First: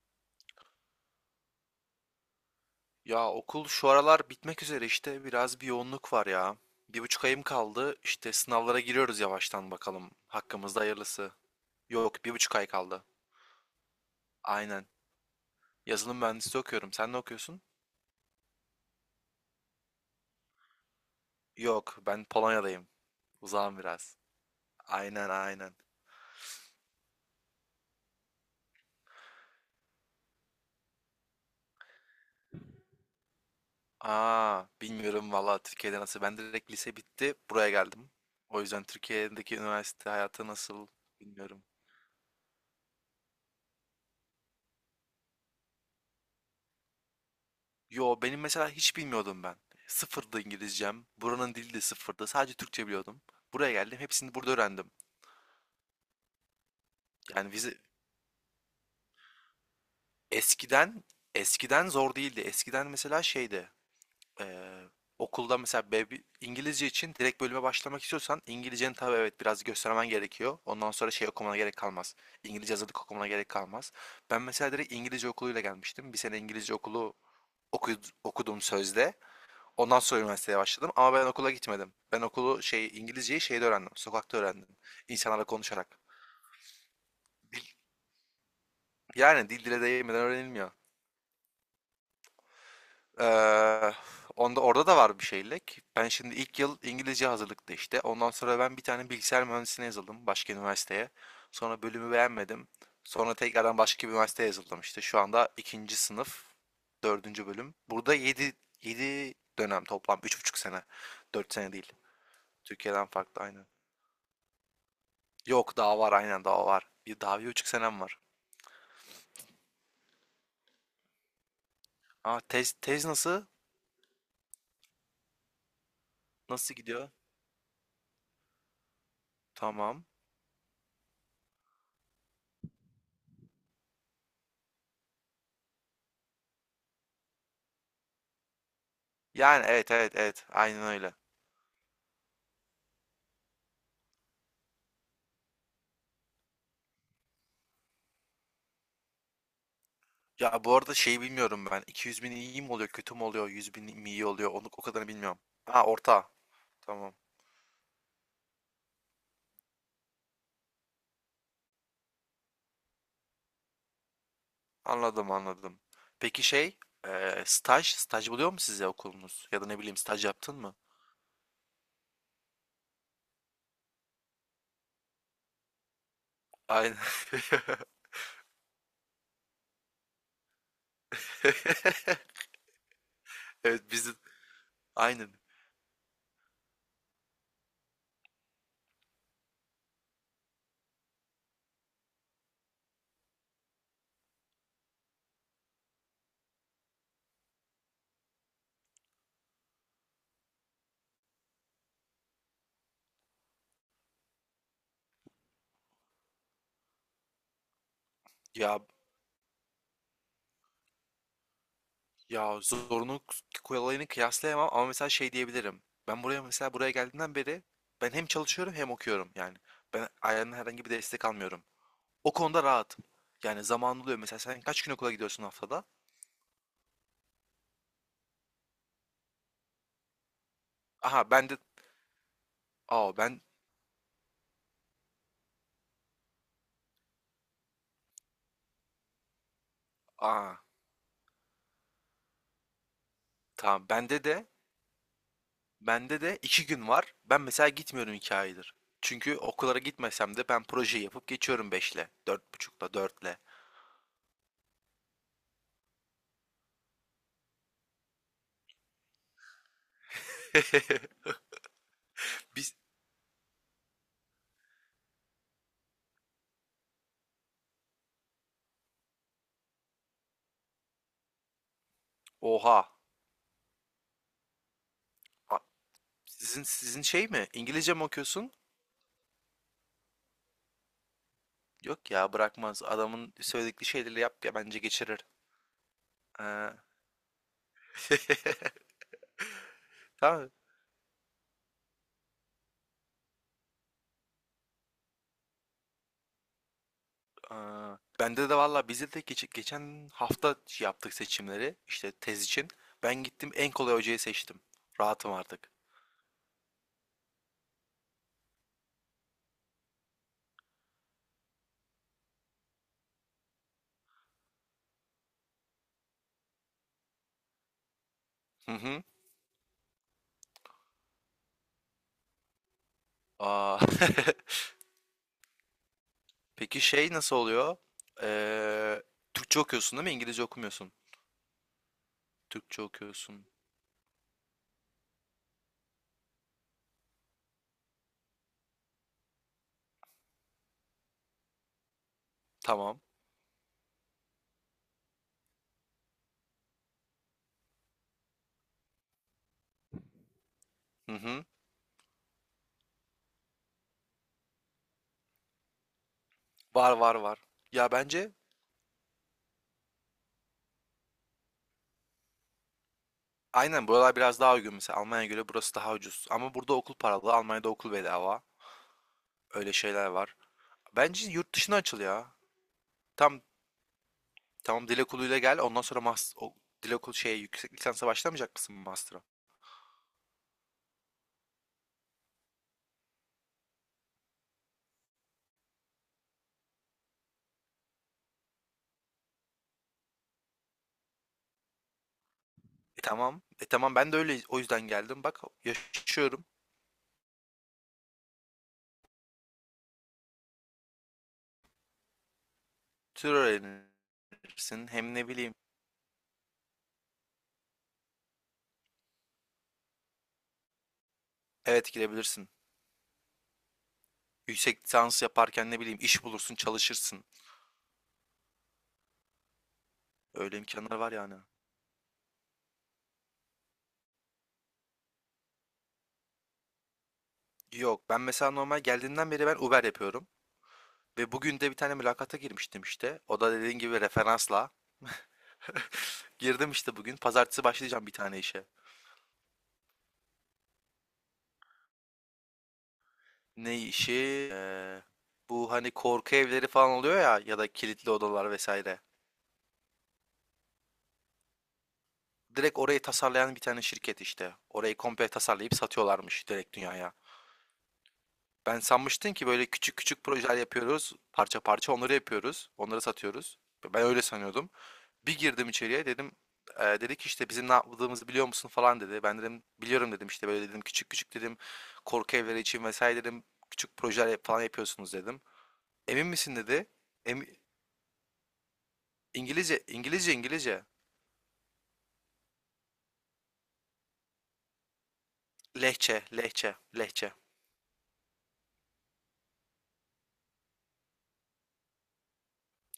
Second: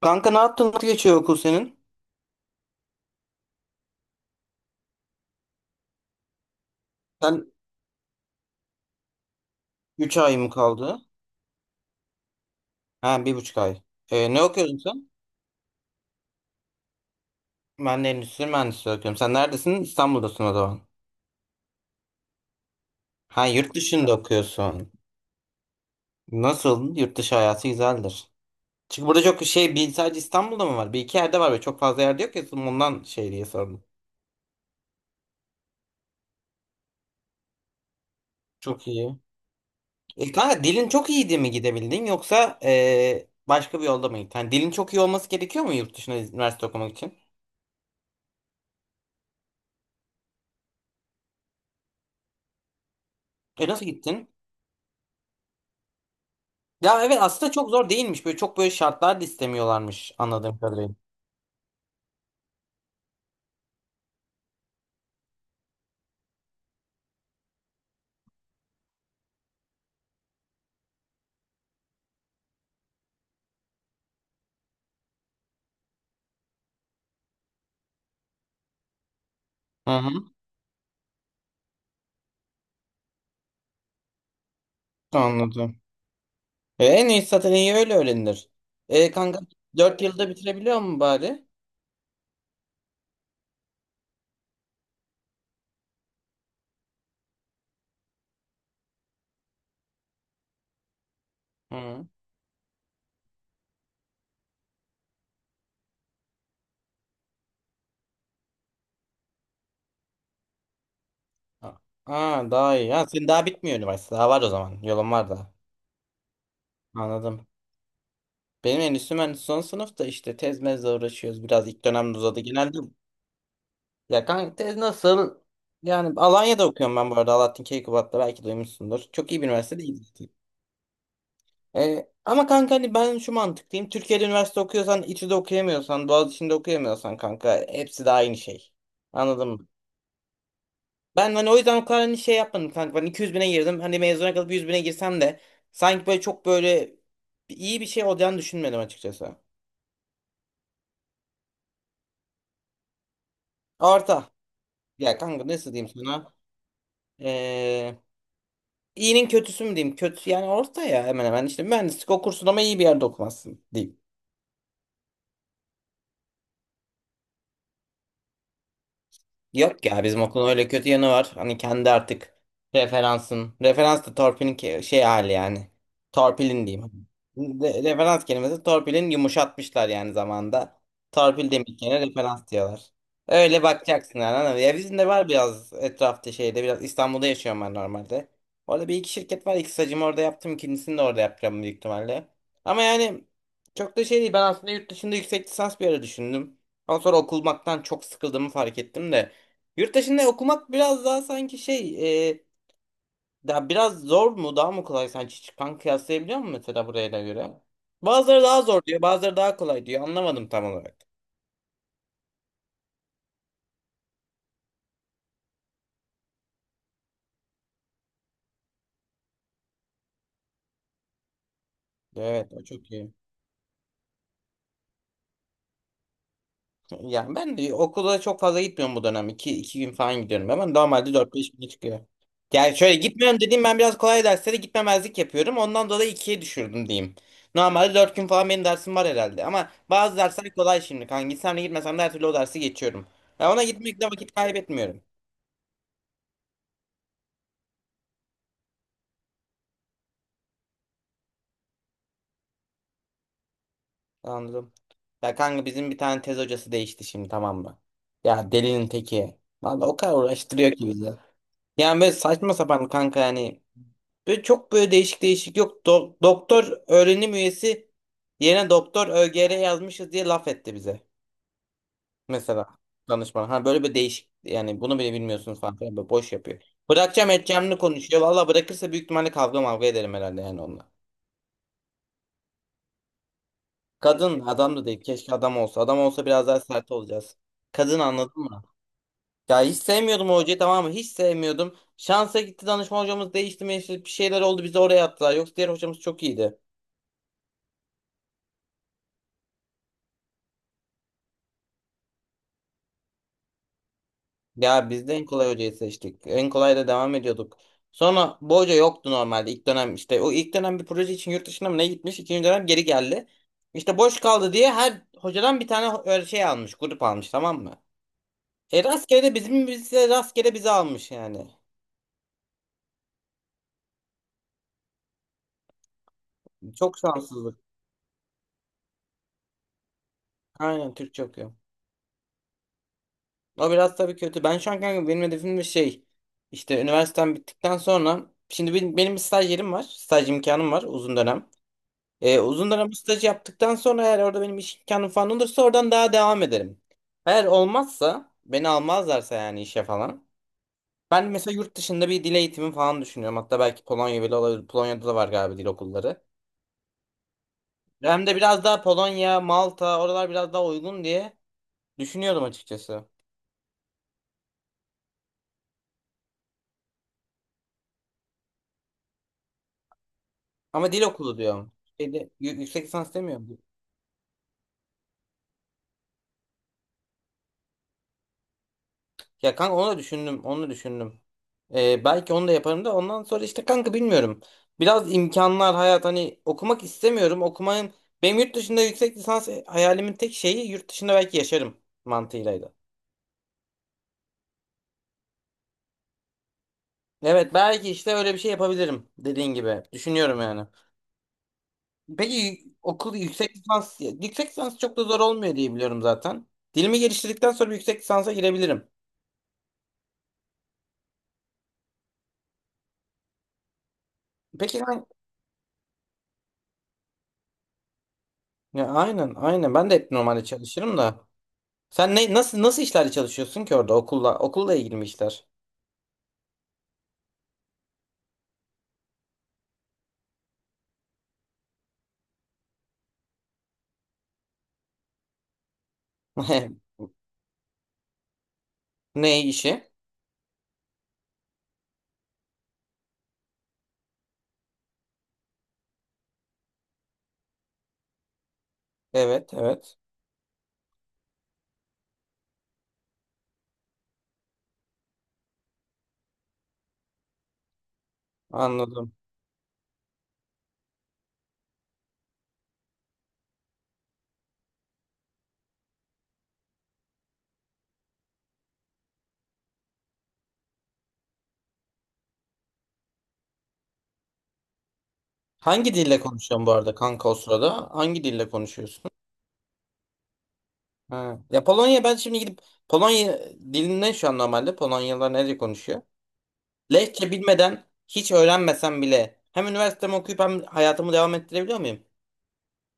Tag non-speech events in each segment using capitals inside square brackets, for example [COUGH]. Kanka ne yaptın? Nasıl geçiyor okul senin? Ya okul şu aralar bitmek üzere işte biraz yoğunluk var ya. Bir buçuk ayım Sen kaldı işte sınavlara giriyoruz yavaştan bakalım 3 ay mı hakkımızda kaldı? hayırlısı. Yok bir buçuk ay kaldı. Ha 1,5 ay. Ne okuyorsun Aynen. sen? Yazılım mühendisliği okuyorum. Sen ne okuyorsun? Ben de endüstri mühendisliği okuyorum. Sen neredesin? İstanbul'dasın o zaman. Yok ben Polonya'dayım. Ha yurt Uzağım dışında biraz. okuyorsun. Aynen. Nasıl? Yurt dışı hayatı güzeldir. Çünkü burada çok şey bir sadece İstanbul'da mı var? Bir iki yerde var ve çok fazla yerde yok ya. Ondan şey diye sordum. Aa bilmiyorum valla Türkiye'de nasıl. Ben direkt lise bitti buraya geldim. O yüzden Çok iyi. Türkiye'deki üniversite E hayatı kanka nasıl dilin çok iyiydi mi bilmiyorum. gidebildin yoksa başka bir yolda mı gittin? Hani dilin çok iyi olması gerekiyor mu yurt dışına üniversite okumak için? Yo benim mesela hiç bilmiyordum ben. Sıfırdı İngilizcem. Buranın dili de sıfırdı. Sadece Türkçe biliyordum. Buraya Nasıl geldim. gittin? Hepsini burada öğrendim. Ya evet aslında Yani çok vize zor değilmiş. Böyle çok böyle şartlar da istemiyorlarmış anladığım kadarıyla. eskiden eskiden zor değildi. Eskiden mesela şeydi. eee, Okulda mesela B1 İngilizce için direkt bölüme başlamak istiyorsan İngilizceni tabii evet biraz göstermen gerekiyor. Ondan sonra şey okumana gerek kalmaz. İngilizce hazırlık okumana gerek kalmaz. Ben mesela direkt İngilizce okuluyla gelmiştim. Bir sene İngilizce okulu okudum sözde. Hı Ondan sonra hı, üniversiteye başladım ama ben okula gitmedim. Ben okulu şey İngilizceyi şeyde öğrendim. Sokakta öğrendim. İnsanlarla anladım. konuşarak. En iyisi zaten iyi Dil- öyle öğrenilir. Kanka Yani dil dile 4 değmeden yılda öğrenilmiyor. bitirebiliyor mu bari? Ee, Onda orada da var bir şeylik. Ben şimdi ilk yıl İngilizce hazırlıkta işte. Ondan sonra ben bir tane bilgisayar mühendisliğine yazıldım başka üniversiteye. Sonra Hı. bölümü beğenmedim. Sonra tekrardan başka bir üniversiteye yazıldım işte. Şu anda ikinci sınıf, dördüncü bölüm. Burada yedi dönem toplam. Üç buçuk sene. Dört sene değil. Aa, daha iyi. Ha, Türkiye'den senin farklı daha aynı. bitmiyor üniversite. Daha var o zaman. Yolun var da. Yok daha var aynen daha var. Bir daha Anladım. bir buçuk senem var. Benim endüstri mühendisliği son sınıfta işte tez mezle uğraşıyoruz. Biraz ilk dönemde uzadı. Aa tez Genelde tez nasıl? ya kanka tez nasıl? Yani Alanya'da Nasıl okuyorum ben gidiyor? bu arada. Alaaddin Keykubat'ta belki duymuşsundur. Çok iyi bir üniversite Tamam. değil. Ama kanka hani ben şu mantıktayım. Türkiye'de üniversite okuyorsan, İTÜ'de okuyamıyorsan, Boğaziçi'nde okuyamıyorsan kanka hepsi de aynı şey. Anladın Yani mı? evet aynen öyle. Ben hani o yüzden o kadar hani şey yapmadım kanka. Ben 200 bine girdim. Hani mezuna kalıp 100 bine girsem de sanki böyle çok böyle iyi bir şey olacağını düşünmedim açıkçası. Ya bu arada şey bilmiyorum ben. 200 bin iyi mi oluyor kötü mü oluyor? 100 bin mi iyi Orta. oluyor? Onu o kadarını Ya bilmiyorum. kanka nasıl Ha diyeyim orta. sana? Tamam. Ee, iyinin kötüsü mü diyeyim? Kötü yani orta ya, hemen hemen. İşte mühendislik okursun ama iyi bir yerde okumazsın diyeyim. Anladım. Peki şey staj buluyor mu size okulunuz? Ya da ne Yok bileyim ya, bizim staj okulun yaptın öyle mı? kötü yanı var. Hani kendi artık referansın. Referans da torpilin şey hali yani. Torpilin Aynen. diyeyim. [LAUGHS] Referans kelimesi torpilin yumuşatmışlar yani zamanda. Torpil demek yerine referans diyorlar. Öyle Evet bizim bakacaksın yani. Anladın mı? Ya bizim de var aynen. biraz etrafta şeyde, biraz İstanbul'da yaşıyorum ben normalde. Orada bir iki şirket var. İki stajımı orada yaptım. İkincisini de orada yapacağım büyük ihtimalle. Ama yani çok da şey değil. Ben aslında yurt dışında yüksek lisans bir ara düşündüm. Ama sonra okumaktan çok sıkıldığımı fark ettim de. Yurt dışında okumak biraz daha sanki şey daha biraz zor mu daha mı kolay, sen hiç kıyaslayabiliyor musun mesela buraya da göre? Bazıları daha Ya zor diyor, bazıları daha kolay diyor, anlamadım tam olarak. Ya zorunluluk kolayını kıyaslayamam ama mesela şey diyebilirim. Ben mesela buraya geldiğimden beri ben hem çalışıyorum hem okuyorum yani. Ben ailemden herhangi bir destek almıyorum. O Evet, konuda o çok rahatım. iyi. Yani zaman oluyor mesela sen kaç gün okula gidiyorsun haftada? Yani ben de okula çok fazla gitmiyorum bu dönem. İki gün falan gidiyorum ama normalde Aha dört ben beş de güne çıkıyor. Yani şöyle aa ben gitmiyorum dediğim, ben biraz kolay derslere gitmemezlik yapıyorum. Ondan dolayı ikiye düşürdüm diyeyim. Normalde 4 gün falan benim dersim var herhalde. Ama bazı aa dersler kolay şimdi. Kanka gitsem de gitmesem de her türlü o dersi geçiyorum. Ya, ona tamam gitmekle bende vakit de kaybetmiyorum. bende de iki gün var. Ben mesela gitmiyorum iki aydır. Çünkü okullara gitmesem de ben projeyi yapıp geçiyorum beşle, dört buçukla, dörtle. Anladım. Ya kanka bizim bir tane tez hocası değişti şimdi, tamam mı? Ya delinin teki. Vallahi o kadar uğraştırıyor ki bizi. [LAUGHS] Yani böyle saçma Biz sapan kanka yani. Böyle çok böyle değişik değişik yok. Doktor öğrenim üyesi yerine doktor ÖGR yazmışız diye laf etti bize. Mesela oha. danışman. Ha böyle bir değişik yani, bunu bile A- bilmiyorsunuz falan filan, böyle boş yapıyor. sizin şey Bırakacağım mi? edeceğimini İngilizce mi konuşuyor. Valla okuyorsun? bırakırsa büyük ihtimalle kavga mavga ederim herhalde yani onunla. Yok ya bırakmaz. Adamın söyledikleri şeyleri Kadın yap da, ya adam bence da değil. geçirir. Keşke adam olsa. Adam olsa biraz daha Ee, sert olacağız. Kadın, anladın mı? [LAUGHS] Ya hiç sevmiyordum o tamam. hocayı, tamam mı? Hiç sevmiyordum. Şansa gitti, danışma hocamız değişti, meşhur bir şeyler oldu, bizi oraya attılar. Yoksa diğer hocamız çok iyiydi. Ee, Bende de valla bizde de geçen hafta şey yaptık seçimleri işte tez için. Ben gittim en kolay hocayı seçtim. Ya biz de en Rahatım kolay artık. hocayı seçtik. En kolay da devam ediyorduk. Sonra bu hoca yoktu normalde ilk dönem işte. O ilk dönem bir proje için yurt dışına mı ne gitmiş? İkinci dönem geri geldi. İşte boş kaldı diye her hocadan bir tane öyle şey almış. Grup almış, tamam mı? Hı hı. Rastgele de bizim bize rastgele bizi almış yani. Aa. [LAUGHS] Peki Çok şey nasıl şanssızlık. oluyor? Ee, Türkçe okuyorsun değil mi? İngilizce okumuyorsun. Aynen Türkçe okuyor. Türkçe okuyorsun. O biraz tabii kötü. Ben şu an kanka benim hedefim bir şey. İşte üniversitem bittikten sonra şimdi benim bir staj yerim var. Staj imkanım var uzun dönem. Uzun dönem Tamam. staj yaptıktan sonra eğer orada benim iş imkanım falan olursa oradan daha devam ederim. Eğer olmazsa, beni almazlarsa yani işe falan. Hı Ben hı. mesela yurt dışında bir dil eğitimi falan düşünüyorum. Hatta belki Polonya bile olabilir. Polonya'da da var galiba dil okulları. Var. Ya Hem bence de biraz daha Polonya, Malta oralar biraz daha uygun diye düşünüyordum açıkçası. aynen buralar biraz daha uygun mesela Almanya'ya göre burası daha ucuz. Ama burada okul paralı, Almanya'da okul bedava. Öyle şeyler var. Ama dil Bence okulu yurt diyorum. dışına açıl Şeyde, ya. Yüksek lisans Tam demiyorum. tamam dil okuluyla gel ondan sonra mas o, dil okulu şeye yüksek lisansa başlamayacak mısın master'a? Ya kanka onu da düşündüm. Onu da düşündüm. Belki onu da yaparım da ondan sonra işte kanka bilmiyorum. Biraz imkanlar hayat, hani okumak istemiyorum. Okumayın. Benim yurt dışında yüksek lisans hayalimin tek şeyi yurt dışında belki yaşarım mantığıylaydı. E tamam. E tamam ben de öyle o yüzden geldim. Bak yaşıyorum. Evet, belki işte öyle bir şey yapabilirim dediğin gibi. Düşünüyorum yani. Peki okul, Tür yüksek lisans öğrenirsin yüksek lisans çok da hem zor ne bileyim. olmuyor diye biliyorum zaten. Dilimi geliştirdikten sonra bir yüksek lisansa girebilirim. Evet girebilirsin. Peki Yüksek ben, lisans yaparken ne bileyim iş bulursun çalışırsın. ya aynen aynen, ben de hep normalde Öyle çalışırım imkanlar var da. yani. Sen ne, nasıl işlerle çalışıyorsun ki orada okulla ilgili mi işler? Yok ben mesela normal geldiğinden beri ben Uber yapıyorum. Ve bugün de bir tane mülakata girmiştim işte. O da dediğin gibi referansla. Girdim işte [LAUGHS] bugün. Pazartesi başlayacağım bir tane işe. Ne işi? Ne işi? Bu hani korku evleri falan oluyor ya ya da kilitli odalar vesaire. Evet, evet. Direkt orayı tasarlayan bir tane şirket işte. Orayı komple tasarlayıp satıyorlarmış direkt dünyaya. Ben Anladım. sanmıştım ki böyle küçük küçük projeler yapıyoruz. Parça parça onları yapıyoruz. Onları satıyoruz. Ben öyle sanıyordum. Bir girdim içeriye dedim dedi ki işte bizim ne yaptığımızı biliyor musun falan dedi. Ben dedim biliyorum dedim işte böyle dedim küçük küçük dedim korku evleri için vesaire dedim küçük projeler falan yapıyorsunuz dedim. Hangi dille Emin misin konuşuyorsun bu dedi. arada kanka o Em- sırada? Hangi dille konuşuyorsun? İngilizce. Ha. Ya Polonya, ben şimdi gidip Polonya dilinde şu an normalde Polonyalılar nerede konuşuyor? lehçe lehçe Lehçe lehçe. bilmeden hiç öğrenmesem bile hem üniversitemi okuyup hem hayatımı devam ettirebiliyor muyum?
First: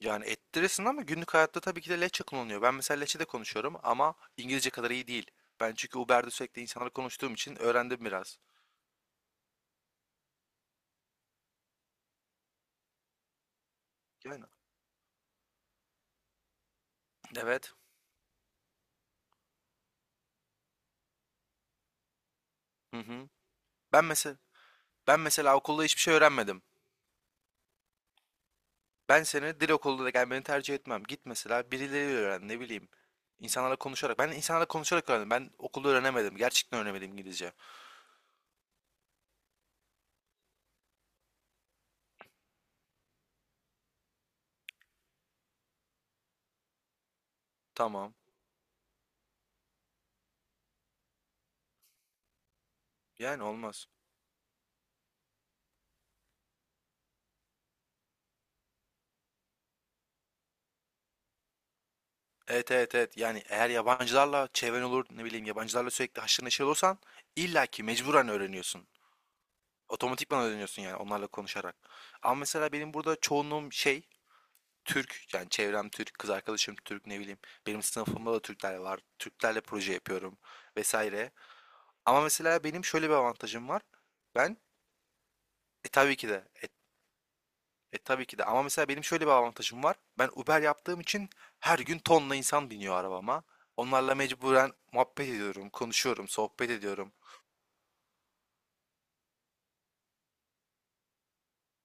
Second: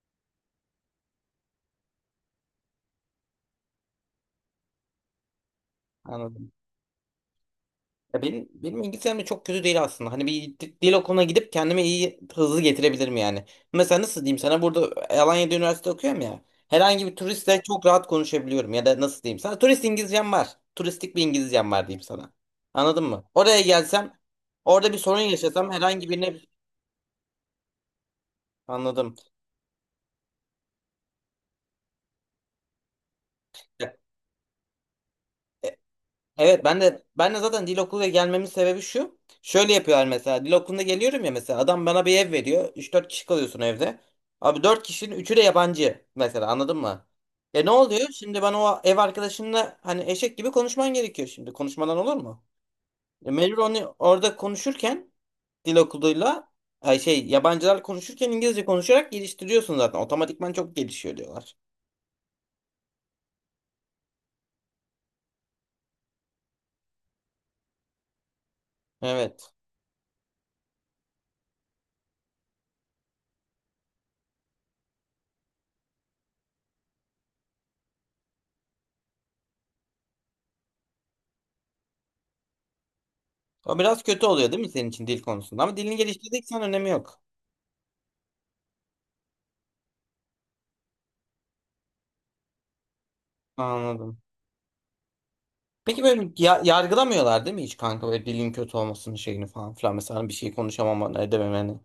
Yani ettirirsin ama günlük hayatta tabii ki de lehçe kullanılıyor. Ben mesela lehçede konuşuyorum ama İngilizce kadar iyi değil. Ben çünkü Uber'de Anladım. sürekli insanlarla konuştuğum için öğrendim Ya biraz. benim İngilizcem de çok kötü değil aslında. Hani bir dil okuluna gidip kendime iyi hızlı getirebilirim yani. Mesela nasıl diyeyim Yani sana, burada Alanya'da üniversite okuyorum ya. Herhangi bir turistle evet. çok rahat konuşabiliyorum, ya da nasıl diyeyim sana. Turist İngilizcem var. Turistik bir İngilizcem var diyeyim sana. Hı Anladın mı? hı. Oraya Ben gelsem, mesela orada bir sorun ben mesela yaşasam okulda hiçbir herhangi şey birine, öğrenmedim. anladım. Ben senin dil okuluna gelmeni tercih etmem. Git mesela birileriyle öğren ne bileyim. İnsanlarla konuşarak. Ben insanlarla konuşarak öğrendim. Ben okulda öğrenemedim. Evet, ben Gerçekten de öğrenemedim ben de İngilizce. zaten dil okuluna gelmemin sebebi şu. Şöyle yapıyorlar mesela, dil okuluna geliyorum ya, mesela adam bana bir ev veriyor. Üç dört kişi kalıyorsun evde. Abi 4 kişinin üçü de yabancı mesela, anladın mı? Ne oluyor? Tamam. Şimdi ben o ev arkadaşımla hani eşek gibi konuşman gerekiyor şimdi. Konuşmadan olur mu? Yani Mecbur olmaz. onu orada konuşurken, dil okuluyla, ay şey, yabancılar konuşurken İngilizce konuşarak geliştiriyorsun zaten. Otomatikman çok gelişiyor diyorlar. Evet. Yani eğer yabancılarla çevren olur ne bileyim yabancılarla sürekli haşır neşir olursan illaki mecburen öğreniyorsun. Evet. Otomatikman öğreniyorsun yani onlarla konuşarak. Ama mesela benim burada çoğunluğum şey Türk yani çevrem Türk, kız arkadaşım Türk ne bileyim. Benim sınıfımda da Türkler var. Türklerle proje yapıyorum vesaire. Ama mesela benim şöyle bir avantajım O var. biraz kötü oluyor Ben değil mi senin için, dil konusunda? Ama e dilini tabii ki de geliştirdiksen e, önemi yok. e, tabii ki de ama mesela benim şöyle bir avantajım var. Ben Uber yaptığım için her gün tonla insan biniyor arabama. Onlarla Anladım. mecburen muhabbet ediyorum, Peki böyle konuşuyorum, sohbet ediyorum. yargılamıyorlar değil mi hiç kanka, böyle dilin kötü olmasının şeyini falan filan, mesela bir şey konuşamamanı edememeni.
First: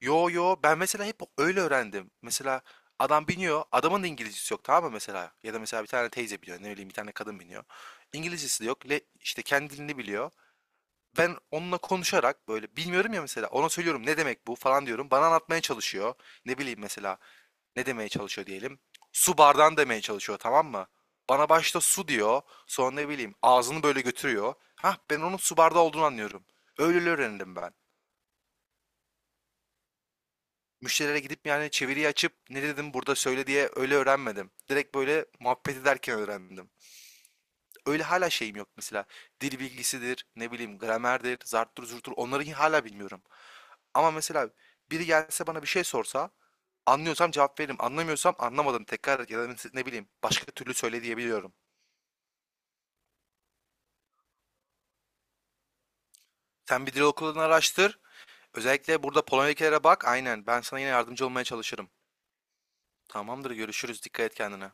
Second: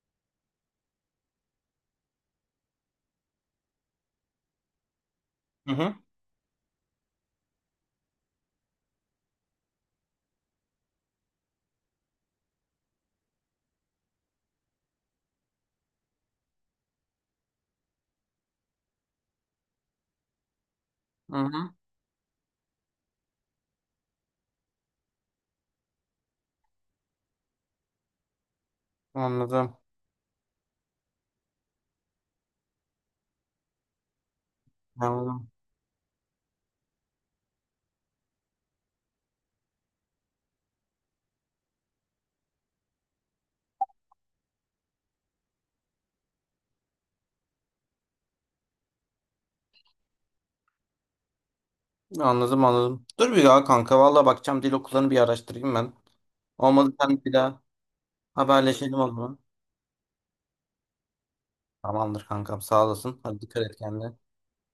Yo ben mesela hep öyle öğrendim. Mesela adam biniyor, adamın da İngilizcesi yok tamam mı mesela? Ya da Hı mesela bir hı. tane teyze biniyor, ne bileyim bir tane kadın biniyor. İngilizcesi de yok, le, işte kendi dilini biliyor. Ben onunla konuşarak, böyle, bilmiyorum ya mesela, ona söylüyorum, "Ne demek bu?" falan diyorum. Bana anlatmaya çalışıyor. Ne bileyim mesela, ne demeye çalışıyor diyelim. Su bardağını demeye çalışıyor, tamam mı? Hı Bana hı. başta su diyor, sonra ne bileyim ağzını böyle götürüyor. Hah, ben onun su bardağı olduğunu anlıyorum. Öyle öğrendim ben. Anladım. Müşterilere gidip yani çeviriyi açıp ne dedim burada söyle diye öyle öğrenmedim. Direkt böyle Anladım. muhabbet ederken öğrendim. Öyle hala şeyim yok mesela. Dil bilgisidir, ne bileyim gramerdir, zarttır zurttur onları hala bilmiyorum. Ama mesela biri gelse bana bir şey sorsa anlıyorsam cevap veririm. Anlamıyorsam anlamadım tekrar et ya da ne bileyim başka türlü söyle diyebiliyorum. Anladım, anladım. Dur bir daha kanka, valla bakacağım dil okullarını, bir araştırayım ben. Sen bir Olmadı dil sen, bir okulunu daha araştır. haberleşelim Özellikle o burada zaman. Polonya'dakilere bak. Aynen ben sana yine yardımcı olmaya çalışırım. Tamamdır kankam, sağ olasın. Hadi Tamamdır dikkat et görüşürüz. kendine. Dikkat et kendine.